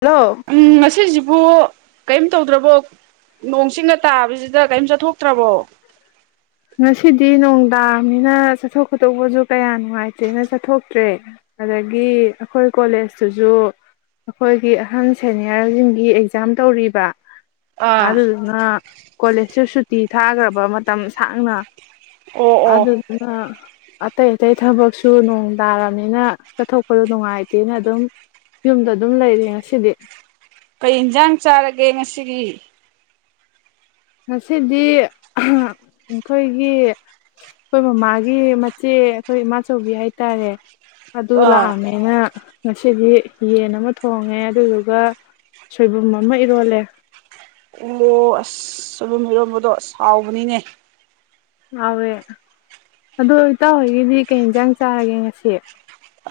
hello ꯎꯝ ꯃꯁꯤꯁ ꯕꯨ ꯀꯔꯤꯝ ꯇꯧꯗ꯭ꯔꯕꯣ ꯅꯣꯡ ꯆꯤꯡꯅ ꯇꯥꯕꯁꯤꯗ ꯀꯔꯤꯝ ꯆꯠꯊꯣꯛꯇ꯭ꯔꯕꯣ ꯉꯁꯤꯗꯤ ꯅꯨꯡꯗꯥꯡꯅꯤꯅ ꯆꯠꯊꯣꯛ ꯈꯣꯇꯣꯛꯄꯁꯨ ꯀꯌꯥ ꯅꯨꯡꯉꯥꯏꯇ꯭ꯔꯦꯅ ꯆꯠꯊꯣꯛꯇ꯭ꯔꯦ ꯑꯗꯒꯤ ꯑꯩꯈꯣꯏ ꯀꯣꯂꯦꯖꯇꯨꯁꯨ ꯑꯩꯈꯣꯏꯒꯤ ꯑꯍꯟ ꯁꯦꯅꯤꯌꯔꯁꯤꯡꯒꯤ ꯑꯦꯛꯖꯥꯝ ꯇꯧꯔꯤꯕ ꯑꯥ ꯑꯗꯨ ꯉ ꯀꯣꯂꯦꯖꯁꯨ ꯁꯨꯇꯤ ꯊꯥꯈ꯭ꯔꯕ ꯃꯇꯝ ꯊꯥꯡꯅ ꯑꯣ ꯑꯣ ꯑꯗꯨ ꯑꯗꯨꯅ ꯑꯇꯩ ꯑꯇꯩ ꯊꯕꯛꯁꯨ ꯅꯣꯡ ꯇꯥꯔꯕꯅꯤꯅ ꯆꯠꯊꯣꯛꯄꯗ ꯅꯨꯡꯉꯥꯏꯇꯦꯅ ꯑꯗꯨꯝ ꯌꯨꯝꯗ ꯑꯗꯨꯝ ꯂꯩꯔ ꯉꯁꯤꯗꯤ ꯀꯩ ꯏꯟꯁꯥꯡ ꯆꯥꯔꯒꯦ ꯉꯁꯤꯒꯤ ꯉꯁꯤꯗꯤ ꯑꯩꯈꯣꯏꯒꯤ ꯑꯩꯈꯣꯏ ꯃꯃꯥꯒꯤ ꯃꯆꯦ ꯑꯩꯈꯣꯏ ꯏꯃꯥꯆꯧꯕꯤ ꯍꯥꯏꯇꯥꯔꯦ ꯑꯗꯨ ꯑꯥ ꯂꯥꯛꯑꯝꯃꯦꯅ ꯉꯁꯤꯗꯤ ꯌꯦꯟ ꯑꯃ ꯊꯣꯡꯉꯦ ꯑꯗꯨꯗꯨꯒ ꯁꯣꯏꯕꯨꯝ ꯑꯃ ꯏꯔꯣꯜꯂꯦ ꯑꯣ ꯑꯁ ꯆꯂꯨꯝ ꯏꯔꯣꯟꯝꯕꯗꯣ ꯁꯥꯎꯕꯅꯤꯅꯦ ꯌꯥꯥꯎꯋꯦ ꯑꯗꯨ ꯇꯥꯎ ꯍꯣꯏꯒꯤꯗꯤ ꯀꯩ ꯌꯦꯟꯁꯥꯡ ꯆꯥꯔꯒꯦ ꯉꯁꯤ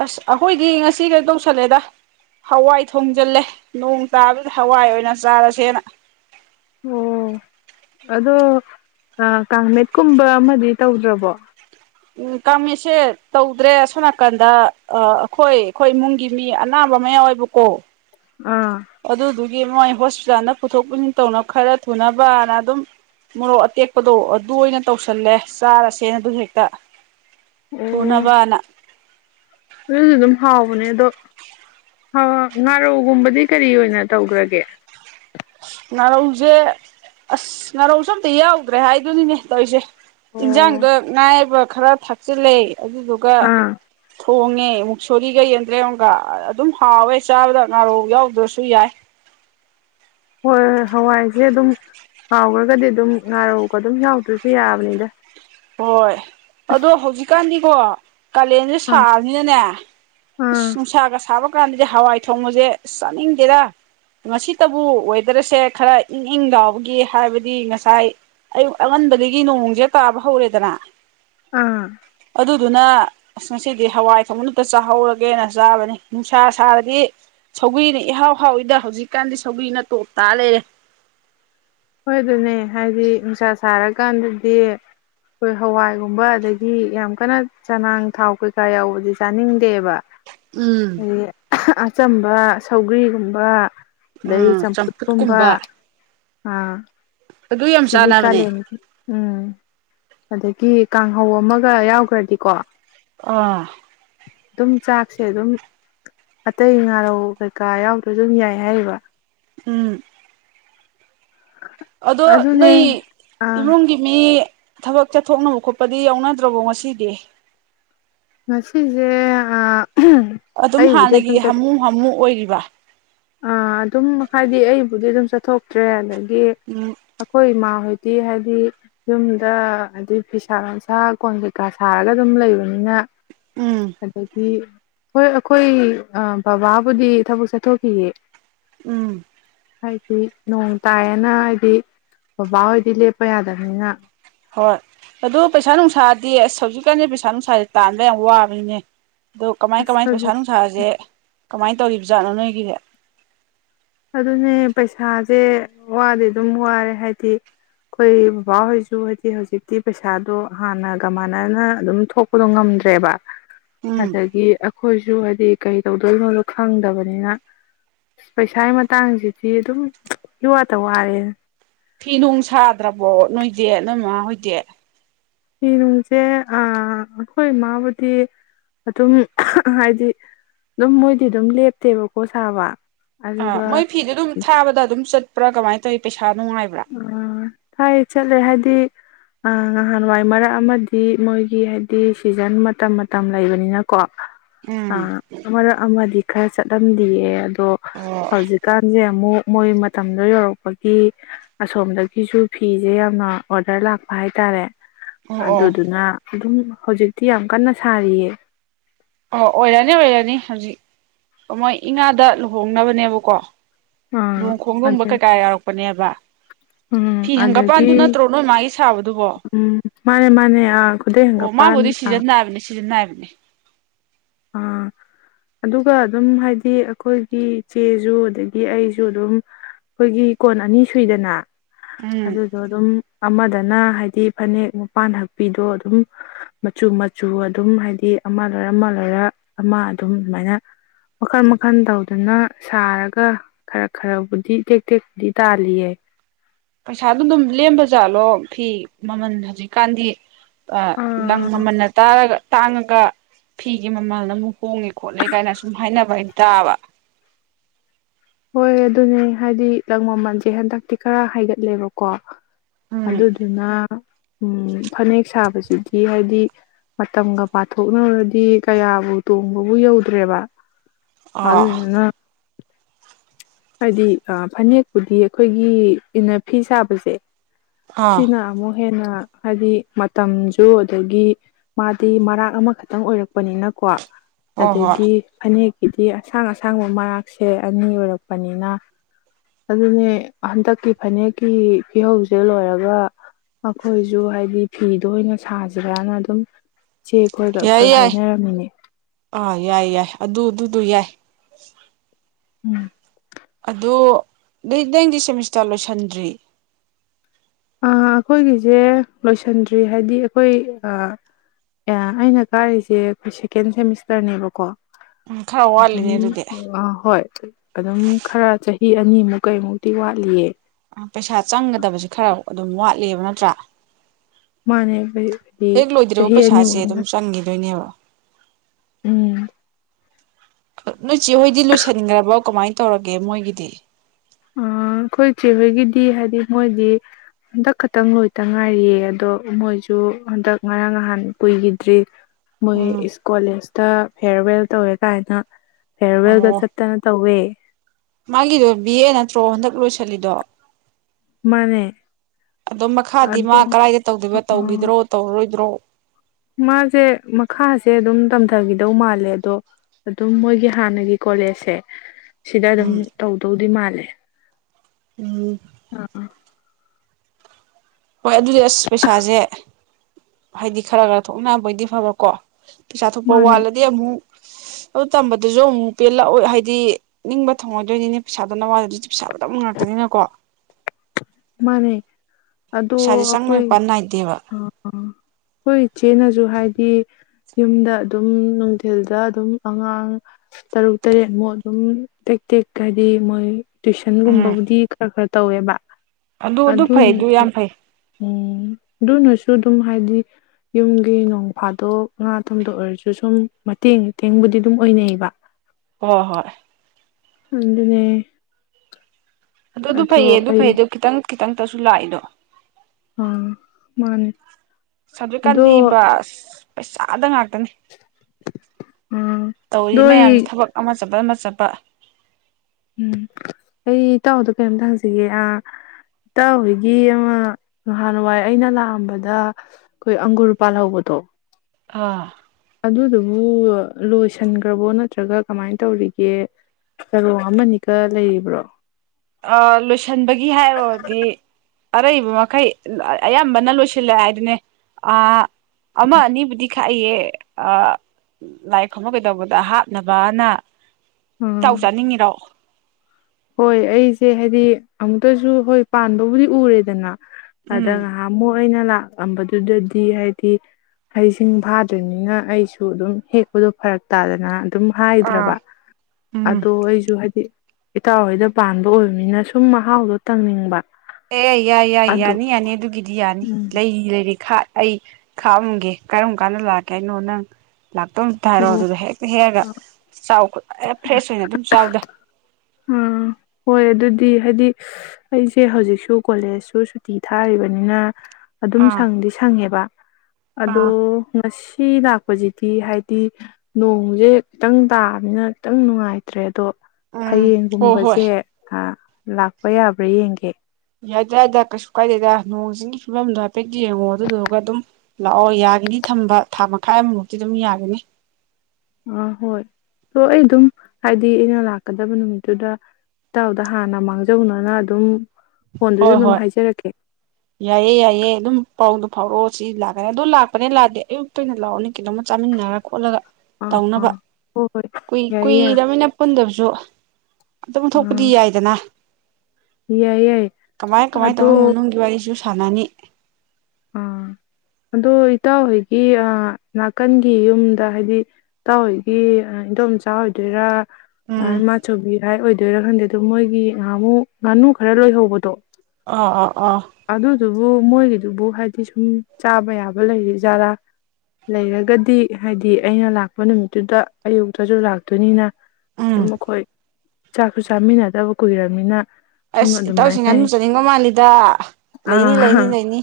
ꯑꯁ ꯑꯩꯈꯣꯏꯗꯤ ꯉꯁꯤ ꯀꯩꯅꯣ ꯇꯧꯁꯜꯂꯦꯗ ꯍꯋꯥꯏ ꯊꯣꯡꯖꯤꯜꯂꯦ ꯅꯣꯡ ꯆꯥꯕꯗ ꯍꯋꯥꯏ ꯑꯣꯏꯅ ꯆꯥꯔꯁꯦꯅ ꯑꯣ ꯑꯗꯣ ꯀꯥꯡꯃꯦꯠꯀꯨꯝꯕ ꯑꯃꯗꯤ ꯇꯧꯗ꯭ꯔꯕꯣ ꯎꯝ ꯀꯥꯡꯁꯦ ꯇꯧꯗ꯭ꯔꯦ ꯑꯁꯣꯝ ꯅꯥꯀꯟꯗ ꯑꯩꯈꯣꯏ ꯑꯩꯈꯣꯏ ꯏꯃꯨꯡꯒꯤ ꯃꯤ ꯑꯅꯥꯕ ꯃ ꯌꯥꯎꯑꯦꯕꯀꯣ ꯑꯥ ꯑꯗꯒꯤ ꯃꯣꯏ ꯍꯣꯁꯄꯤꯇꯥꯜꯗ ꯄꯨꯊꯣꯛ ꯄꯨꯁꯤꯟ ꯇꯧꯅ ꯈꯔ ꯊꯨꯅꯕꯅ ꯑꯗꯨꯝ ꯃꯣꯔꯣꯛ ꯑꯇꯦꯛꯄꯗꯣ ꯑꯗꯨ ꯑꯣꯏꯅ ꯇꯧꯁꯜꯂꯦ ꯆꯥꯔꯁꯦꯅ ꯑꯗꯨ ꯍꯦꯛꯇ ꯑꯣ ꯊꯅꯕꯥꯅ ꯑꯗꯨꯁꯨ ꯑꯗꯨꯝ ꯍꯥꯎꯕꯅꯦ ꯑꯗꯣ ꯉꯥꯔꯧꯒꯨꯝꯕꯗꯤ ꯀꯔꯤ ꯑꯣꯏꯅ ꯇꯧꯈ꯭ꯔꯒꯦ ꯉꯥꯔꯧꯁꯦ ꯑꯁ ꯉꯥꯔꯧꯁꯨ ꯑꯝꯇ ꯌꯥꯎꯗ꯭ꯔꯦ ꯍꯥꯏꯗꯨꯣꯏꯅꯤꯅꯦ ꯇꯧꯔꯤꯁꯦ ꯑꯣ ꯏꯟꯖꯥꯡꯗ ꯉꯅꯥꯕ ꯈꯔ ꯊꯥꯛꯆꯤꯜꯂꯦ ꯑꯗꯨꯗꯨꯒ ꯑꯥ ꯍꯣꯏ ꯊꯣꯡꯉꯦ ꯑꯃꯨꯛꯁꯣꯔꯤꯒ ꯌꯦꯟꯗ꯭ꯔꯩ ꯑꯃꯨꯒ ꯑꯗꯨꯝ ꯍꯥꯎꯋꯦ ꯆꯥꯕꯗ ꯉꯥꯔꯧ ꯌꯥꯎꯗ꯭ꯔꯁꯨ ꯌꯥꯏ ꯍꯣꯏ ꯍꯣꯏ ꯍꯋꯥꯏꯁꯦ ꯑꯗꯨꯝ ꯍꯥꯎꯈ꯭ꯔꯒꯗꯤ ꯑꯗꯨꯝ ꯉꯥꯔꯧꯒ ꯑꯗꯨꯝ ꯌꯥꯎꯗ꯭ꯔꯁꯨ ꯌꯥꯕꯅꯤꯗ ꯍꯣꯏ ꯑꯗꯣ ꯍꯧꯖꯤꯛꯀꯥꯟ ꯀ ꯀꯥꯂꯦꯟꯁꯨꯦ ꯑꯥ ꯁꯥꯔꯅꯤꯅꯅꯦ ꯑꯥ ꯅꯨꯡꯁꯥꯒ ꯁꯥꯕ ꯀꯥꯟꯗꯗꯤ ꯍꯋꯥꯏ ꯊꯣꯡꯕꯁꯦ ꯆꯥꯅꯤꯡꯗꯦꯔ ꯉꯁꯤꯇꯕꯨ ꯋꯦꯗꯔꯁꯦ ꯈꯔ ꯏꯪ ꯏꯪ ꯂꯎꯕꯒꯤ ꯍꯥꯏꯕꯗꯤ ꯉꯁꯥꯏ ꯑꯌꯨꯛ ꯑꯉꯟꯕꯗꯒꯤ ꯅꯣꯡꯁꯦ ꯇꯥꯕ ꯍꯧꯔꯦꯗꯅ ꯑꯥ ꯑꯗꯨꯗꯨꯅ ꯑꯁ ꯉꯁꯤꯗꯤ ꯍꯋꯥꯏ ꯊꯣꯡꯕꯅꯇ ꯆꯥꯍꯧꯔꯒꯦꯅ ꯆꯥꯕꯅꯤ ꯅꯨꯡꯁꯥ ꯁꯥꯔꯗꯤ ꯁꯧꯒ꯭ꯔꯤꯅ ꯏꯍꯥꯎ ꯍꯥꯎꯋꯤꯗ ꯍꯧꯖꯤꯛꯀꯥꯟꯗꯤ ꯁꯧꯒ꯭ꯔꯤꯅ ꯇꯣꯞ ꯇꯥ ꯂꯩꯔꯦ ꯍꯣꯏ ꯑꯗꯨꯅꯦ ꯍꯥꯏꯗꯤ ꯅꯨꯡꯁꯥ ꯁꯥꯔꯀꯥꯟꯗꯗꯤ ꯑꯩꯈꯣꯏ ꯍꯋꯥꯏꯒꯨꯝꯕ ꯑꯗꯒꯤ ꯌꯥꯝ ꯀꯟꯅ ꯆꯅꯥꯥꯡ ꯊꯥꯎ ꯀꯩꯀꯥ ꯌꯥꯎꯕꯗꯤ ꯆꯥꯅꯤꯡꯗꯦꯕ ꯎꯝ ꯆꯝꯕ ꯁꯧꯒ꯭ꯔꯤꯒꯨꯝꯕ ꯑꯗꯩ ꯆꯝꯐꯨꯠꯀꯨꯝꯕ ꯑꯥ ꯑꯗꯨ ꯌꯥꯝ ꯁꯤꯖꯤ ꯆꯥꯟꯅꯕꯅꯦ ꯀꯂꯦꯅꯤ ꯎꯝ ꯑꯗꯒꯤ ꯀꯥꯡꯍꯧ ꯑꯃꯒ ꯌꯥꯎꯈ꯭ꯔꯗꯤꯀꯣ ꯑ ꯑꯗꯨꯝ ꯆꯥꯛꯁꯦ ꯑꯗꯨꯝ ꯑꯇꯩ ꯉꯥꯔꯧ ꯀꯩꯀꯥ ꯌꯥꯎꯗ꯭ꯔꯁꯨ ꯑꯗꯨꯝ ꯌꯥꯏ ꯍꯥꯏꯔꯤꯕ ꯎꯝ ꯑꯗꯣ ꯑꯗꯨꯅꯦ ꯅꯣꯏ ꯑꯥ ꯏꯃꯨꯡꯒꯤ ꯃꯤ ꯊꯕꯛ ꯆꯠꯊꯣꯛꯅꯕ ꯈꯣꯠꯄꯗꯤ ꯌꯥꯎꯅꯗ꯭ꯔꯕꯣ ꯉꯁꯤꯗꯤ ꯃꯁꯤꯁꯤꯁꯦ ꯑ ꯑꯗꯨꯝ ꯍꯥꯟꯅꯒꯤ ꯍꯥꯃꯨ ꯍꯥꯃꯨ ꯑꯣꯏꯔꯤꯕ ꯑꯥ ꯑꯗꯨꯝ ꯍꯥꯏꯗꯤ ꯑꯩꯕꯨꯗꯤ ꯑꯗꯨꯝ ꯆꯠꯊꯣꯛꯇ꯭ꯔꯦ ꯑꯗꯨ ꯎꯝ ꯑꯩꯈꯣꯏ ꯏꯃꯥ ꯍꯣꯏ ꯄꯤ ꯍꯥꯏꯗꯤ ꯌꯨꯝꯗ ꯍꯥꯏꯗꯤ ꯐꯤꯁꯥ ꯂꯣꯟꯁꯥ ꯀꯣꯟ ꯀꯩꯀꯥ ꯁꯥꯔꯒ ꯑꯗꯨꯝ ꯂꯩꯕꯅꯤꯅ ꯎꯝ ꯑꯗꯗꯒꯤ ꯍꯣꯏ ꯑꯩꯈꯣꯏ ꯕꯕꯥꯕꯨꯗꯤ ꯊꯕꯛ ꯆꯠꯊꯣꯛ ꯍꯌꯦ ꯎꯝ ꯍꯥꯏꯗꯤ ꯅꯣꯡ ꯇꯥꯏꯌꯦꯅ ꯍꯥꯏꯗꯤ ꯕꯕꯥꯍꯣꯏꯗꯤ ꯂꯦꯞꯄ ꯌꯥꯗꯕꯅꯤꯅ ꯍꯣꯏ ꯑꯗꯨ ꯄꯩꯁꯥ ꯅꯨꯡꯁꯥꯗꯤ ꯑꯁ ꯍꯧꯖꯤꯛꯀꯥꯟꯗꯤ ꯄꯩꯁꯥ ꯅꯨꯡꯁꯥꯥꯁ ꯇꯥꯟꯕ ꯌꯥꯝ ꯋꯥꯕꯅꯤꯅꯦ ꯑꯗꯣ ꯀꯃꯥꯏ ꯑꯁ ꯀꯃꯥꯏ ꯄꯩꯁꯥ ꯍꯧꯖꯤꯛ ꯅꯨꯡꯁꯥꯁꯦ ꯀꯃꯥꯏꯅ ꯇꯧꯔꯤꯕ ꯖꯥꯠꯅꯣ ꯅꯣꯏꯒꯤ ꯑꯗꯨꯅꯦ ꯄꯩꯁꯥꯁꯦ ꯋꯥꯗꯤ ꯑꯗꯨꯝ ꯋꯥꯔꯦ ꯍꯥꯏꯗꯤ ꯑꯩꯈꯣꯏ ꯕꯕꯥꯍꯣꯏꯁꯨ ꯍꯥꯏꯗꯤ ꯍꯧꯖꯤꯛꯇꯤ ꯄꯩꯁꯥꯗꯣ ꯍꯥꯟꯅꯒ ꯃꯥꯟꯅꯅ ꯑꯗꯨꯝ ꯊꯣꯛꯄꯗꯣ ꯉꯝꯗ꯭ꯔꯦꯕ ꯎꯝ ꯑꯗꯒꯤ ꯑꯩꯈꯣꯏꯁꯨ ꯍꯥꯏꯗꯤ ꯀꯩ ꯇꯧꯗꯣꯏꯅꯣꯗꯣ ꯈꯪꯗꯕꯅꯤꯅ ꯏꯁꯥꯒꯤ ꯃꯇꯥꯡꯁꯤꯗꯤ ꯑꯗꯨꯝ ꯏꯋꯥꯠꯇ ꯋꯥꯔꯦ ꯗꯨꯅꯤ ꯐꯤ ꯅꯨꯡ ꯁꯥꯗ꯭ꯔꯕꯣ ꯅꯣꯏꯗꯤ ꯅꯪꯃ ꯍꯣꯏꯗꯤ ꯐꯤ ꯅꯨꯡꯁꯦ ꯑꯩꯈꯣꯏ ꯏꯃꯥꯕꯨꯗꯤ ꯑꯗꯨꯝ ꯍꯥꯏꯗꯤ ꯑꯗꯨꯝ ꯃꯣꯏꯗꯤ ꯑꯗꯨꯝ ꯂꯦꯞꯇꯦꯕꯀꯣ ꯁꯥꯕ ꯑꯥ ꯑꯗꯨꯒ ꯃꯣꯏ ꯐꯤꯗꯨ ꯑꯗꯨꯝ ꯊꯥꯕꯗ ꯑꯗꯨꯝ ꯆꯠ ꯄ꯭ꯔꯒꯃꯥꯏ ꯇꯣꯏ ꯑꯣ ꯐꯩ ꯆꯠꯂꯦ ꯍꯥꯏꯗꯤ ꯑ ꯅꯍꯥꯟꯋꯥꯏ ꯃꯔꯛ ꯑꯃꯗꯤ ꯃꯣꯏꯒꯤ ꯍꯥꯏꯗꯤ ꯁꯤꯖꯟ ꯃꯇꯝ ꯃꯇꯝ ꯂꯩꯕꯅꯤꯅꯀꯣ ꯑ ꯎꯝ ꯑꯃꯔꯥꯛ ꯑꯃꯗꯤ ꯈꯔ ꯆꯠꯂꯝꯗꯌꯦ ꯑꯗꯣ ꯑꯣ ꯍꯧꯖꯤꯛꯀꯥꯟꯁꯦ ꯑꯃꯨꯛ ꯃꯣꯏ ꯃꯇꯝꯗꯣ ꯌꯧꯔꯛꯄꯒꯤ ꯑꯁꯣꯝꯗꯒꯤꯁꯨ ꯐꯤꯁꯦ ꯌꯥꯝꯅ ꯑꯣꯔꯗꯔ ꯂꯥꯛꯄ ꯍꯥꯏꯇꯥꯔꯦ ꯑꯣ ꯑꯣ ꯑꯗꯨꯗꯨꯅ ꯑꯗꯨꯝ ꯍꯧꯖꯤꯛꯇꯤ ꯌꯥꯝ ꯀꯟꯅ ꯁꯥꯔꯤꯌꯦ ꯑꯣ ꯑꯣꯏꯔꯅꯤ ꯑꯣꯏꯔꯅꯤ ꯍꯧꯖꯤꯛ ꯃꯣꯏ ꯏꯉꯥꯗ ꯂꯨꯍꯣꯡꯅꯕꯅꯦꯕꯀꯣ ꯂꯨ ꯑꯥ ꯈꯣꯡꯒꯨꯝꯕ ꯑꯗꯨ ꯀꯩꯀꯥ ꯌꯥꯎꯔꯛꯄꯅꯦꯕ ꯎꯝ ꯐꯤ ꯍꯪꯒꯄꯥꯟꯗꯨ ꯅꯠꯇ꯭ꯔꯣ ꯑꯗꯒꯤ ꯅꯣꯏ ꯃꯥꯒꯤ ꯁꯥꯕꯗ ꯎꯝ ꯃꯥꯅꯦ ꯃꯥꯅꯦ ꯑ ꯈꯨꯗ ꯍꯪꯒꯄꯥꯟ ꯑꯥ ꯅꯦ ꯑꯥ ꯑꯗꯨꯒ ꯑꯗꯨꯝ ꯍꯥꯏꯗꯤ ꯑꯩꯈꯣꯏꯒꯤ ꯏꯆꯦꯁꯨ ꯑꯗꯒꯤ ꯑꯩꯁꯨ ꯑꯗꯨꯝ ꯑꯩꯈꯣꯏꯒꯤ ꯀꯣꯟ ꯑꯅꯤ ꯁꯨꯏꯗꯅ ꯎꯝ ꯑꯗꯨꯗꯣ ꯑꯗꯨꯝ ꯑꯃꯗꯅ ꯍꯥꯏꯗꯤ ꯐꯅꯦꯛ ꯃꯄꯥꯟ ꯍꯛꯄꯤꯗꯣ ꯑꯗꯨꯝ ꯃꯆꯨ ꯃꯆꯨ ꯑꯗꯨꯝ ꯍꯥꯏꯗꯤ ꯑꯃ ꯂꯣꯏꯔ ꯑꯃ ꯈꯔ ꯑꯃ ꯑꯗꯨꯝ ꯑꯗꯨꯃꯥꯏꯅ ꯃꯈꯜ ꯃꯈꯜ ꯇꯧꯗꯨꯅ ꯁꯥꯔꯒ ꯈꯔ ꯈꯔꯕꯨꯗꯤ ꯇꯦꯛ ꯇꯦꯛꯄꯨꯗꯤ ꯇꯥꯜꯂꯤꯌꯦ ꯄꯩꯁꯥꯗꯣ ꯑꯗꯨꯝ ꯂꯦꯝꯕꯖꯥꯠꯂꯣ ꯐꯤ ꯃꯃꯜ ꯍꯧꯖꯤꯛꯀꯥꯟꯗꯤ ꯂꯪ ꯑꯥ ꯃꯃꯜꯟꯅ ꯇꯥꯔꯒ ꯇꯥꯡꯉꯒ ꯐꯤꯒꯤ ꯃꯃꯜꯅ ꯑꯃꯨꯛ ꯍꯣꯡꯉꯦ ꯈꯣꯠꯂꯦ ꯀꯥꯏꯅ ꯁꯨꯝ ꯍꯥꯏꯅꯕ ꯍꯥꯏꯩꯅ ꯇꯥꯕ ꯍꯣꯏ ꯑꯗꯨꯅꯦ ꯍꯥꯏꯗꯤ ꯂꯪ ꯃꯃꯜꯁꯦ ꯍꯟꯗꯛꯇꯤ ꯈꯔ ꯍꯥꯏꯒꯠꯂꯦꯕꯀꯣ ꯎꯝ ꯑꯗꯨꯗꯨꯅ ꯎꯝ ꯐꯅꯦꯛ ꯁꯥꯕꯁꯤꯗꯤ ꯍꯥꯏꯗꯤ ꯃꯇꯝꯒ ꯄꯥꯊꯣꯛꯅꯔꯗꯤ ꯀꯌꯥꯕꯨ ꯇꯣꯡꯕꯕꯨ ꯌꯧꯗ꯭ꯔꯦꯕ ꯑꯥ ꯑꯗꯨꯗꯨꯅ ꯍꯥꯏꯗꯤ ꯐꯅꯦꯛꯄꯨꯗꯤ ꯑꯩꯈꯣꯏꯒꯤ ꯏꯅ ꯐꯤ ꯁꯥꯕꯁꯦ ꯑꯥ ꯁꯤꯅ ꯑꯃꯨꯛ ꯍꯦꯟꯅ ꯍꯥꯏꯗꯤ ꯃꯇꯝꯁꯨ ꯑꯗꯒꯤ ꯃꯥꯗꯤ ꯃꯔꯥꯛ ꯑꯃꯈꯛꯇꯪ ꯑꯣꯏꯔꯛꯄꯅꯤꯅꯀꯣ ꯍꯣꯏ ꯍꯣꯏ ꯑꯗꯒꯤ ꯐꯅꯦꯛ ꯍꯥꯏꯗꯤ ꯑꯁꯥꯡ ꯑꯁꯥꯡꯕ ꯃꯔꯛꯁꯦ ꯑꯅꯤ ꯑꯣꯏꯔꯛꯄ ꯄꯅꯤꯅ ꯑꯗꯨꯅꯦ ꯍꯟꯗꯛꯀꯤ ꯐꯅꯦꯛꯀꯤ ꯐꯤꯍꯧꯁꯦ ꯂꯣꯏꯔꯒ ꯑꯈꯣꯏꯁꯨ ꯍꯥꯏꯗꯤ ꯐꯤꯗꯣ ꯑꯣꯏꯅ ꯁꯥꯁꯤꯔꯅ ꯑꯗꯨꯝ ꯏꯆꯦ ꯑꯩꯈꯣꯏꯒ ꯌꯥꯏ ꯑꯩꯈꯣꯏ ꯌꯥꯏ ꯍꯥꯏꯅꯔꯝꯃꯤꯅꯦ ꯑꯥ ꯌꯥꯏ ꯌꯥꯏ ꯑꯗꯨ ꯑꯗꯨꯗꯨ ꯌꯥꯏ ꯎꯝ ꯑꯗꯨ ꯅꯣꯏ ꯅꯪꯗꯤ ꯁꯦꯃꯤꯁꯇꯔ ꯂꯣꯏꯁꯟꯗ꯭ꯔꯤ ꯑꯩꯈꯣꯏꯒꯤꯁꯦ ꯂꯣꯏꯁꯤꯟꯗ꯭ꯔꯤ ꯍꯥꯏꯗꯤ ꯑꯩꯈꯣꯏ ꯑꯩꯅ ꯀꯥꯔꯤꯁꯦ ꯑꯩꯈꯣꯏ ꯁꯦꯀꯦꯟ ꯁꯦꯃꯤꯁꯇꯔꯅꯦꯕꯀꯣ ꯎꯝ ꯈꯔ ꯋꯥꯠꯂꯤꯅꯦ ꯑꯗꯨꯝ ꯑꯗꯨꯗꯤ ꯑ ꯍꯣꯏ ꯑꯗꯨꯝ ꯈꯔ ꯆꯍꯤ ꯐꯤ ꯑꯅꯤꯃꯨꯛ ꯀꯩꯃꯨꯛꯇꯤ ꯋꯥꯠꯂꯤꯌꯦ ꯄꯩꯁꯥ ꯆꯪꯒꯗꯕꯁꯦ ꯈꯔ ꯑꯗꯨꯝ ꯋꯥꯠꯂꯤꯕ ꯅꯠꯇ꯭ꯔꯥ ꯃꯥꯅꯦ ꯍꯥꯏꯗꯤ ꯍꯦꯛ ꯂꯣꯏꯗ꯭ꯔꯤꯕ ꯆꯍꯤ ꯄꯩꯁꯥꯁꯦ ꯑꯗꯨꯝ ꯑꯅꯤꯃꯨꯛ ꯆꯪꯈꯤꯗꯣꯏꯅꯦꯕ ꯎꯝ ꯅꯣꯏ ꯆꯦ ꯍꯣꯏꯗꯤ ꯂꯣꯏꯁꯤꯟꯈ꯭ꯔꯕꯣ ꯀꯃꯥꯏꯅ ꯇꯧꯔꯒꯦ ꯃꯣꯏꯒꯤꯗꯤ ꯑꯩꯈꯣꯏ ꯏꯆꯦꯍꯣꯏꯒꯤꯗꯤ ꯍꯥꯏꯗꯤ ꯃꯣꯏꯗꯤ ꯍꯟꯗꯛ ꯈꯛꯇꯪ ꯂꯣꯏꯇ ꯉꯥꯏꯔꯤꯌꯦ ꯑꯗꯣ ꯃꯣꯏꯁꯨ ꯍꯟꯗꯛ ꯉꯔꯥꯡ ꯅꯍꯥꯟ ꯀꯨꯏꯈꯤꯗ꯭ꯔꯤ ꯃꯣꯏ ꯎꯝ ꯀꯣꯂꯦꯁꯀꯤ ꯇ ꯐꯤꯔꯋꯦꯜ ꯇꯧꯋꯦ ꯀꯥꯏꯅ ꯐꯤꯔꯋꯦꯜꯒ ꯆꯠꯇꯅ ꯇꯧꯋꯦ ꯃꯥꯒꯤꯣ ꯕꯤ ꯅꯦ ꯅꯠꯇ꯭ꯔꯣ ꯍꯟꯗꯛ ꯂꯣꯏꯁꯤꯜꯂꯤꯗꯣ ꯃꯥꯅꯦ ꯑꯣ ꯃꯈꯥꯗꯤ ꯃꯥ ꯑꯗꯣ ꯀꯗꯥꯏꯗ ꯇꯧꯗꯣꯏꯕ ꯇꯧꯈꯤꯗ꯭ꯔꯣ ꯇꯧꯔꯔꯣꯏꯗ꯭ꯔꯣ ꯃꯥꯁꯦ ꯃꯈꯥꯁꯦ ꯑꯗꯨꯝ ꯇꯝꯊꯈꯤꯗꯧ ꯃꯥꯜꯂꯦ ꯑꯗꯣ ꯑꯗꯨꯝ ꯃꯣꯏꯒꯤ ꯍꯥꯟꯅꯒꯤ ꯀꯣꯂꯦꯖꯁꯦ ꯁꯤꯗ ꯑꯗꯨꯝ ꯎꯝ ꯇꯧꯗꯧꯗꯤ ꯃꯥꯜꯂꯦ ꯎꯝ ꯑꯥ ꯍꯣꯏ ꯑꯗꯨꯗꯤ ꯑꯁ ꯄꯩꯁꯥꯁꯦ ꯍꯥꯏꯗꯤ ꯈꯔ ꯈꯔ ꯊꯣꯛꯅꯅꯕꯩꯗꯤ ꯐꯕ꯭ꯔꯥꯀꯣ ꯄꯩꯁꯥ ꯊꯣꯛꯄ ꯃꯥꯅꯦ ꯋꯥꯠꯂꯗꯤ ꯑꯃꯨꯛ ꯑꯗꯨ ꯇꯝꯕꯗꯨꯁꯨ ꯑꯃꯨꯛ ꯄꯦꯜꯂꯛꯑꯣꯏ ꯍꯥꯏꯗꯤ ꯅꯤꯡꯕ ꯊꯪꯉꯣꯏꯗꯣꯏꯅꯤꯅꯦ ꯄꯩꯁꯥꯗ ꯅꯋꯥꯗ ꯄꯩꯁꯥꯕꯨꯗ ꯉꯥꯛꯇꯅꯤꯅꯀꯣ ꯃꯅꯤ ꯑꯗꯣ ꯄꯩꯁꯥꯁꯦ ꯆꯪꯕ ꯑꯩꯈꯣꯏ ꯃꯄꯥꯟ ꯅꯥꯏꯗꯦꯕ ꯑ ꯑꯩꯈꯣꯏ ꯏꯆꯦꯅꯁꯨ ꯍꯥꯏꯗꯤ ꯌꯨꯝꯗ ꯑꯗꯨꯝ ꯅꯨꯡꯊꯤꯜꯗ ꯑꯗꯨꯝ ꯑꯉꯥꯡ ꯇꯔꯨꯛ ꯇꯔꯦꯠꯃꯨꯛ ꯑꯗꯨꯝ ꯇꯦꯛ ꯇꯦꯛꯀꯗꯤ ꯃꯣꯏ ꯎꯝ ꯇ꯭ꯋꯏꯁꯟꯒꯨꯝꯕꯕꯨꯗꯤ ꯈꯔ ꯈꯔ ꯇꯧꯋꯦꯕ ꯑꯗꯨ ꯑꯗꯨ ꯐꯩ ꯑꯗꯨꯅ ꯑꯗꯨ ꯌꯥꯝ ꯐꯩ ꯎꯝ ꯑꯗꯨꯅꯁꯨ ꯑꯗꯨꯝ ꯍꯥꯏꯗꯤ ꯌꯨꯝꯒꯤ ꯅꯣꯡ ꯐꯥꯗꯣꯛ ꯉꯥ ꯊꯝꯗ ꯑꯣꯏꯔꯁꯨ ꯁꯨꯝ ꯃꯇꯦꯡ ꯃꯇꯦꯡꯕꯨꯗꯤ ꯑꯗꯨꯝ ꯑꯣꯏꯅꯩꯌꯦꯕ ꯍ ꯍꯣꯏ ꯑꯗꯨꯗꯨꯅꯦ ꯑꯗꯨ ꯑꯗꯨ ꯐꯩꯌꯦ ꯑꯗꯨ ꯐꯩꯗꯣ ꯈꯤꯇꯪ ꯈꯤꯇꯪꯇꯁꯨ ꯂꯥꯛꯏꯗꯣ ꯑꯥ ꯃꯥꯅꯦ ꯑꯗꯣ ꯁꯗꯨꯀꯥꯟꯗꯤꯤꯕꯥꯁ ꯄꯩꯁꯥꯗ ꯉꯥꯛꯇꯅꯤ ꯎꯝ ꯇꯧꯔꯤ ꯃꯌꯥꯝꯁꯦ ꯅꯣꯏ ꯊꯕꯛ ꯑꯃ ꯆꯠꯄ ꯆꯄ ꯎꯝ ꯑꯩ ꯏꯇꯥꯎꯗꯣ ꯀꯩꯝꯇ ꯍꯪꯖꯒꯦ ꯑ ꯏꯇꯥꯎꯣꯏꯒꯤ ꯑꯃꯍꯥꯟꯋꯥꯏ ꯑꯩꯅ ꯂꯥꯛꯑꯝꯕꯗ ꯑꯩꯈꯣꯏ ꯑꯪꯒꯨꯔ ꯄꯥꯜꯍꯧꯕꯗꯣ ꯑꯥ ꯑꯗꯨꯗꯨꯕꯨ ꯂꯣꯏꯁꯤꯟꯈ꯭ꯔꯕꯣ ꯅꯠꯇ꯭ꯔꯒ ꯀꯃꯥꯏꯅ ꯇꯧꯔꯤꯒꯦ ꯆꯔꯣꯡ ꯑꯃꯅꯤꯒ ꯂꯩꯔꯤꯕ꯭ꯔꯣ ꯑ ꯂꯣꯏꯁꯤꯟꯕꯒꯤ ꯍꯥꯏꯔꯨꯔꯗꯤ ꯑꯔꯩꯕ ꯃꯈꯩ ꯑꯌꯥꯝꯕꯅ ꯂꯣꯏꯁꯤꯜꯂꯑꯦ ꯍꯥꯏꯗꯨꯅꯦ ꯑ ꯑꯃꯅꯤꯕꯨꯗꯤ ꯈꯥꯏꯌꯦ ꯑ ꯂꯥꯏ ꯈꯨꯨꯝꯝꯕ ꯀꯩꯗꯧꯕꯗ ꯍꯥꯞꯅꯕꯅ ꯎꯝ ꯏꯇꯥꯎ ꯆꯥꯅꯤꯡꯉꯤꯔꯣ ꯍꯣꯏ ꯑꯩꯁꯦ ꯍꯥꯏꯗꯤ ꯑꯃꯨꯛꯇꯁꯨ ꯍꯣꯏ ꯄꯥꯟꯕꯕꯨꯗꯤ ꯎꯔꯦꯗꯅ ꯎꯝ ꯑꯗꯪꯃ ꯣꯏꯅ ꯂꯥꯛꯑꯝꯕꯗꯨꯗꯗꯤ ꯍꯥꯏꯗꯤ ꯍꯩꯁꯤꯡ ꯐꯥꯗ꯭ꯔꯕꯅꯤꯅ ꯑꯩꯁꯨ ꯑꯗꯨꯝ ꯍꯦꯛꯄꯗꯣ ꯐꯔꯛ ꯇꯥꯗꯅ ꯑꯗꯨꯝ ꯑꯥ ꯍꯥꯏꯗ꯭ꯔꯕ ꯎꯝ ꯑꯗꯣ ꯑꯩꯁꯨ ꯍꯥꯏꯗꯤ ꯏꯇꯥꯎ ꯍꯣꯏꯗ ꯄꯥꯟꯕ ꯑꯣꯏꯕꯅꯤꯅ ꯁꯨꯝ ꯃꯍꯥꯎꯗꯣ ꯇꯪꯅꯤꯡꯕ ꯑꯦ ꯑꯦ ꯌꯥꯏ ꯌꯥꯏ ꯑꯗꯨ ꯌꯥꯅꯤ ꯌꯥꯅꯤ ꯑꯗꯨꯒꯤꯗꯤ ꯌꯥꯅꯤ ꯂꯩꯔꯤ ꯂꯩꯔꯤ ꯑꯩ ꯈꯥꯛꯑꯝꯒꯦ ꯀꯔꯝ ꯀꯥꯟꯗ ꯂꯥꯛꯀꯦ ꯍꯥꯏꯅꯣ ꯅꯪ ꯂꯥꯛꯇꯧ ꯑꯝꯇ ꯍꯥꯏꯔꯣ ꯑꯣ ꯑꯗꯨꯗ ꯍꯦꯛꯇ ꯍꯦꯛꯑꯒ ꯆꯥꯎ ꯍ ꯐ꯭ꯔꯦꯁ ꯑꯣꯏꯅ ꯑꯗꯨꯝ ꯆꯥꯎꯗ ꯑꯥ ꯍꯣꯏ ꯑꯗꯨꯗꯤ ꯍꯥꯏꯗꯤ ꯑꯩꯁꯦ ꯍꯧꯖꯤꯛꯁꯨ ꯀꯣꯂꯦꯖꯁꯨ ꯁꯨꯇꯤ ꯊꯥꯔꯤꯕꯅꯤꯅ ꯑꯗꯨꯝ ꯑꯥ ꯁꯪꯗꯤ ꯁꯪꯉꯦꯕ ꯑꯗꯣ ꯑꯥ ꯅ ꯁꯤ ꯂꯥꯛꯄꯁꯤꯗꯤ ꯍꯥꯏꯗꯤ ꯗꯤ ꯅꯣꯡꯖꯦ ꯇꯪ ꯇꯥꯕꯅꯤꯅ ꯈꯤꯇꯪ ꯅꯨꯡꯉꯥꯏꯇ꯭ꯔꯦ ꯑꯗꯣ ꯎꯝ ꯍꯣꯏ ꯍꯣꯏ ꯍꯌꯦꯡꯒꯨꯝꯕꯁꯦ ꯑ ꯂꯥꯛꯄ ꯌꯥꯕ꯭ꯔꯥ ꯌꯦꯡꯒꯦ ꯌꯥꯏꯗ ꯌꯥꯏꯗ ꯀꯩꯁꯨ ꯀꯥꯏꯗꯦꯗ ꯅꯣꯡ ꯆꯤꯡꯒꯤ ꯐꯤꯕꯝꯗꯣ ꯍꯥꯏꯐꯦꯠ ꯌꯦꯡꯉꯣ ꯑꯗꯨꯗꯨꯒ ꯑꯗꯨꯝ ꯂꯥꯛꯑꯣ ꯌꯥꯒꯅꯤ ꯊꯝꯕ ꯊꯥ ꯃꯈꯥꯏ ꯑꯃꯃꯨꯛꯇꯤ ꯑꯗꯨꯝ ꯌꯥꯒꯅꯤ ꯑ ꯍꯣꯏ ꯍꯣ ꯑꯩ ꯑꯗꯨꯝ ꯍꯥꯏꯗꯤ ꯑꯩꯅ ꯂꯥꯛꯀꯗꯕ ꯅꯨꯃꯤꯠꯇꯨꯗ ꯏꯇꯥꯎꯗ ꯍꯥꯟꯅ ꯃꯥꯡꯖꯧꯅꯅ ꯑꯗꯨꯝ ꯐꯣꯟꯗꯨꯁꯨ ꯍꯣꯏ ꯑꯗꯨꯝ ꯍꯣꯏ ꯍꯥꯏꯖꯔꯛꯀꯦ ꯌꯥꯏꯌꯦ ꯌꯥꯏꯌꯦ ꯑꯗꯨꯝ ꯄꯥꯎꯗꯣ ꯐꯥꯎꯔꯛꯑꯣ ꯁꯤ ꯂꯥꯛꯀꯅꯤ ꯑꯗꯣ ꯂꯥꯛꯄꯅꯦ ꯂꯥꯛꯑꯗꯤ ꯑꯌꯨꯛꯇ ꯑꯣꯏꯅ ꯂꯥꯛꯑꯣꯅꯦ ꯀꯩꯅꯣꯝꯃ ꯆꯥꯃꯤꯟꯅꯔꯒ ꯈꯣꯠꯂꯒ ꯑꯥ ꯇꯧꯅꯕ ꯑꯥ ꯍꯣꯏ ꯍꯣꯏ ꯀꯨꯏ ꯌꯥꯏꯌꯦ ꯌꯥꯏ ꯀꯨꯏꯔꯕꯅꯤꯅ ꯄꯨꯟꯗꯕꯁꯨ ꯑꯗꯨꯝ ꯊꯣꯛꯄꯗꯤ ꯌꯥꯏꯗꯅ ꯌꯥ ꯀꯃꯥꯏ ꯀꯃꯥꯏ ꯇꯧ ꯏꯃꯨꯡ ꯃꯅꯨꯡꯒꯤ ꯋꯥꯔꯤꯁꯨ ꯁꯥꯅꯅꯤ ꯑꯥ ꯑꯗꯣ ꯏꯇꯥꯎ ꯍꯣꯏꯒꯤ ꯑ ꯅꯥꯀꯟꯒꯤ ꯌꯨꯝꯗ ꯍꯥꯏꯗꯤ ꯏꯇꯥꯎꯍꯣꯏꯒꯤ ꯏꯗꯣꯝꯆꯥ ꯑꯣꯏꯗꯣꯏꯔꯥ ꯎꯝ ꯃꯥꯆꯧꯕꯤ ꯗꯥꯏ ꯑꯣꯏ ꯑꯣꯏꯗꯣꯏꯔꯥ ꯈꯪꯗꯦ ꯑꯗꯣ ꯃꯣꯏꯒꯤ ꯉꯍꯥꯟꯃꯨꯛ ꯉꯥꯅꯨ ꯈꯔ ꯂꯣꯏꯍꯧꯕꯗꯣ ꯑꯥ ꯑꯥ ꯑꯥ ꯕꯨ ꯃꯣꯏꯒꯤꯗꯨꯕꯨ ꯑꯗꯨꯕꯨ ꯍꯥꯏꯗꯤ ꯁꯨꯝ ꯆꯥꯕ ꯌꯥꯕ ꯂꯩꯔꯤ ꯖꯥꯠꯂꯥ ꯂꯩꯔꯒꯗꯤ ꯍꯥꯏꯗꯤ ꯑꯩꯅ ꯂꯥꯛꯄ ꯅꯨꯃꯤꯠꯇꯨꯗ ꯑꯌꯨꯛꯇꯁꯨ ꯂꯥꯛꯇꯣꯏꯅꯤꯅ ꯎꯝ ꯗꯨꯝ ꯑꯈꯣꯏ ꯆꯥꯛꯁꯨ ꯆꯥꯃꯤꯟꯅꯗꯕ ꯀꯨꯏꯔꯕꯅꯤꯅ ꯁꯨꯝ ꯑꯁ ꯏꯇꯥꯎꯁꯤ ꯑꯗꯨꯃꯥꯏꯅ ꯉꯥꯅꯨ ꯆꯥꯅꯤꯡꯕ ꯃꯥꯜꯂꯤꯗ ꯂꯩꯅꯤ ꯂꯩꯅꯤ ꯑꯥ ꯂꯩꯅꯤ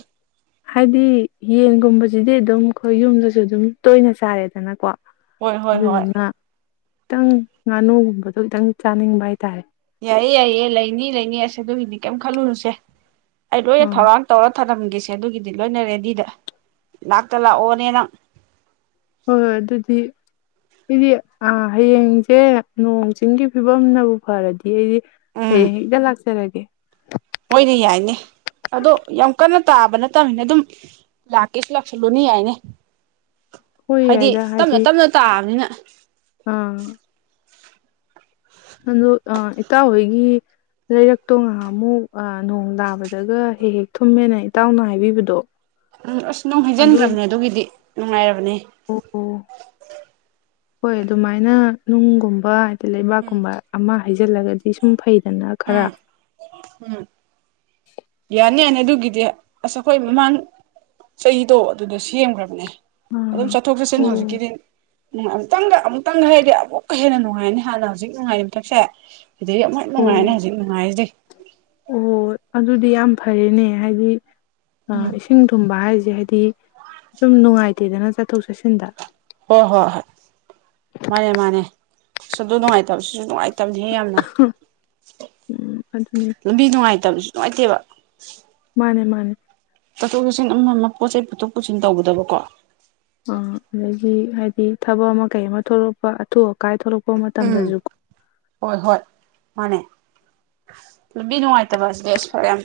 ꯍꯥꯏꯗꯤ ꯌꯦꯟꯒꯨꯝꯕꯁꯤꯗꯤ ꯑꯗꯨꯝ ꯑꯩꯈꯣꯏ ꯌꯨꯝꯗꯁꯨ ꯑꯗꯨꯝ ꯇꯣꯏꯅ ꯆꯥꯏꯔꯦꯗꯅꯀꯣ ꯍꯣꯏ ꯍꯣꯏ ꯍꯣꯏ ꯈꯤꯇꯪ ꯉꯥꯅꯨꯒꯨꯝꯕꯗꯣ ꯈꯤꯇꯪ ꯆꯥꯅꯤꯡꯕ ꯍꯥꯏꯇꯥꯔꯦ ꯌꯥꯏꯌꯦ ꯌꯥꯏꯌꯦ ꯂꯩꯅꯤ ꯂꯩꯅꯤ ꯑꯁꯦ ꯑꯗꯨꯒꯤꯗꯤ ꯀꯩꯝ ꯈꯜꯂꯨꯅꯨꯁꯦ ꯑꯩ ꯂꯣꯏꯅ ꯑꯥ ꯊꯧꯔꯥꯡ ꯇꯧꯔ ꯊꯅꯝꯒꯦꯁꯦ ꯁꯦ ꯑꯗꯨꯒꯤꯗꯤ ꯂꯣꯏꯅ ꯔꯦꯗꯤꯗ ꯂꯥꯛꯇ ꯂꯥꯛꯑꯣꯅꯦ ꯅꯪ ꯍꯣꯏ ꯍꯣꯏ ꯑꯗꯨꯗꯤ ꯑꯩꯗꯤ ꯑ ꯍꯌꯦꯡꯁꯦ ꯅꯣꯡ ꯆꯤꯡꯒꯤ ꯐꯤꯕꯝꯅꯕꯨ ꯐꯔꯗꯤ ꯗꯤ ꯑꯩꯗꯤ ꯎꯝ ꯍꯌꯦꯡ ꯍꯦꯛꯇ ꯂꯥꯛꯆꯔꯒꯦ ꯍꯣꯏꯅꯦ ꯌꯥꯏꯅꯦ ꯑꯗꯣ ꯌꯥꯝ ꯀꯟꯅ ꯇꯥꯕ ꯅꯠꯇꯕꯅꯤꯅ ꯑꯗꯨꯝ ꯂꯥꯛꯀꯦꯁꯨ ꯂꯥꯛꯁꯜꯂꯨꯅꯤ ꯌꯥꯏꯅꯤ ꯍꯣꯏ ꯍꯥꯏꯗꯤ ꯌꯥꯏꯗ ꯇꯞꯅ ꯍꯥꯏꯗꯤ ꯇꯞꯅ ꯇꯥꯕꯅꯤꯅ ꯑꯥ ꯑꯗꯨ ꯑꯥ ꯏꯇꯥꯎ ꯍꯣꯏꯒꯤ ꯂꯩꯔꯛꯇꯣ ꯉꯍꯥꯟꯃꯨꯛ ꯑ ꯅꯣꯡ ꯇꯥꯕꯗꯒ ꯍꯦꯛ ꯍꯦꯛ ꯊꯨꯝꯃꯦꯅ ꯏꯇꯥꯎꯅ ꯍꯥꯏꯕꯤꯕꯗꯣ ꯎꯝ ꯑꯁ ꯅꯨꯡ ꯑꯗꯨ ꯍꯩꯖꯤꯟꯒ꯭ꯔꯝꯅꯦ ꯑꯗꯨꯒꯤꯗꯤ ꯅꯨꯡꯉꯥꯏꯔ ꯕꯅꯦ ꯑꯣ ꯍꯣꯏ ꯑꯗꯨꯃꯥꯏꯅ ꯅꯨꯡꯒꯨꯝꯕ ꯂꯩꯕꯥꯛ ꯎꯝ ꯀꯨꯝꯕ ꯑꯃ ꯍꯥꯏꯖꯤꯜꯂꯒꯗꯤ ꯁꯨꯝ ꯐꯩ ꯎꯝ ꯎꯝ ꯌꯥꯅꯤ ꯑꯗꯨꯒꯤꯗꯤ ꯑꯁ ꯑꯩꯈꯣꯏ ꯃꯃꯥꯡ ꯆꯍꯤꯗꯣ ꯑꯗꯨꯗꯣ ꯁꯦꯝꯈ꯭ꯔꯕꯅꯦ ꯑꯗꯨꯝ ꯑꯥ ꯆꯠꯊꯣꯛ ꯆꯠꯁꯤꯟ ꯑꯣ ꯍꯧꯖꯤꯛꯀꯤꯗꯤ ꯅꯨꯡꯥꯏ ꯑꯃꯨꯛꯇꯪꯒ ꯑꯃꯨꯛꯇꯪꯒ ꯍꯥꯏꯔꯗꯤ ꯑꯃꯨꯛꯀ ꯍꯦꯟꯅ ꯅꯨꯡꯉꯥꯏꯅꯤ ꯍꯥꯟꯅ ꯍꯧꯖꯤꯛ ꯅꯨꯡꯉꯥꯏꯔꯤ ꯃꯊꯛꯁꯦ ꯑꯗꯩ ꯑꯣ ꯅꯨꯡꯉꯥꯏꯅꯦ ꯍꯧꯖꯤꯛ ꯅꯨꯡꯉꯥꯏꯁꯦ ꯑꯣ ꯑꯗꯨꯗꯤ ꯌꯥꯝ ꯐꯔꯦꯅꯦ ꯍꯥꯏꯗꯤ ꯑ ꯎꯝ ꯏꯁꯤꯡ ꯊꯨꯝꯕ ꯍꯥꯏꯁꯦ ꯍꯥꯏꯗꯤ ꯁꯨꯝ ꯅꯨꯡꯉꯥꯏꯇꯦꯗꯅ ꯆꯠꯊꯣꯛ ꯆꯠꯁꯤꯟꯗ ꯍꯣꯏ ꯍꯣꯏ ꯍꯣꯏ ꯃꯥꯅꯦ ꯃꯥꯅꯦ ꯑ ꯑꯗꯨ ꯅꯨꯡꯉꯥꯏꯇꯕ ꯁꯤꯁꯨ ꯅꯨꯡꯉꯥꯏꯇꯕ ꯍꯦ ꯌꯥꯝꯅ ꯎꯝ ꯑꯗꯨꯅꯦ ꯂꯝꯕꯤ ꯅꯨꯡꯉꯥꯏꯇꯕꯁꯨ ꯅꯨꯡꯉꯥꯏꯇꯦꯕ ꯃꯥꯅꯦ ꯃꯥꯅꯦ ꯆꯠꯊꯣꯛ ꯆꯠꯁꯤꯟ ꯑꯃ ꯑꯃ ꯄꯣꯠꯆ ꯆꯩ ꯄꯨꯊꯣꯛ ꯄꯨꯁꯤꯟ ꯇꯧꯒꯗꯕꯀꯣ ꯑ ꯑꯗꯒꯤ ꯍꯥꯏꯗꯤ ꯊꯕꯛ ꯑꯃ ꯀꯩ ꯑꯃ ꯊꯣꯛꯂꯛꯄ ꯑꯊꯨ ꯑꯀꯥꯏ ꯊꯣꯛꯂꯛꯄ ꯎꯝ ꯃꯇꯝꯗꯁꯨ ꯍꯣꯏ ꯍꯣꯏ ꯃꯅꯦ ꯅꯨꯉꯥꯏꯇꯕꯁꯦꯁ ꯐꯔꯛ ꯌꯝ ꯇꯕꯅꯦ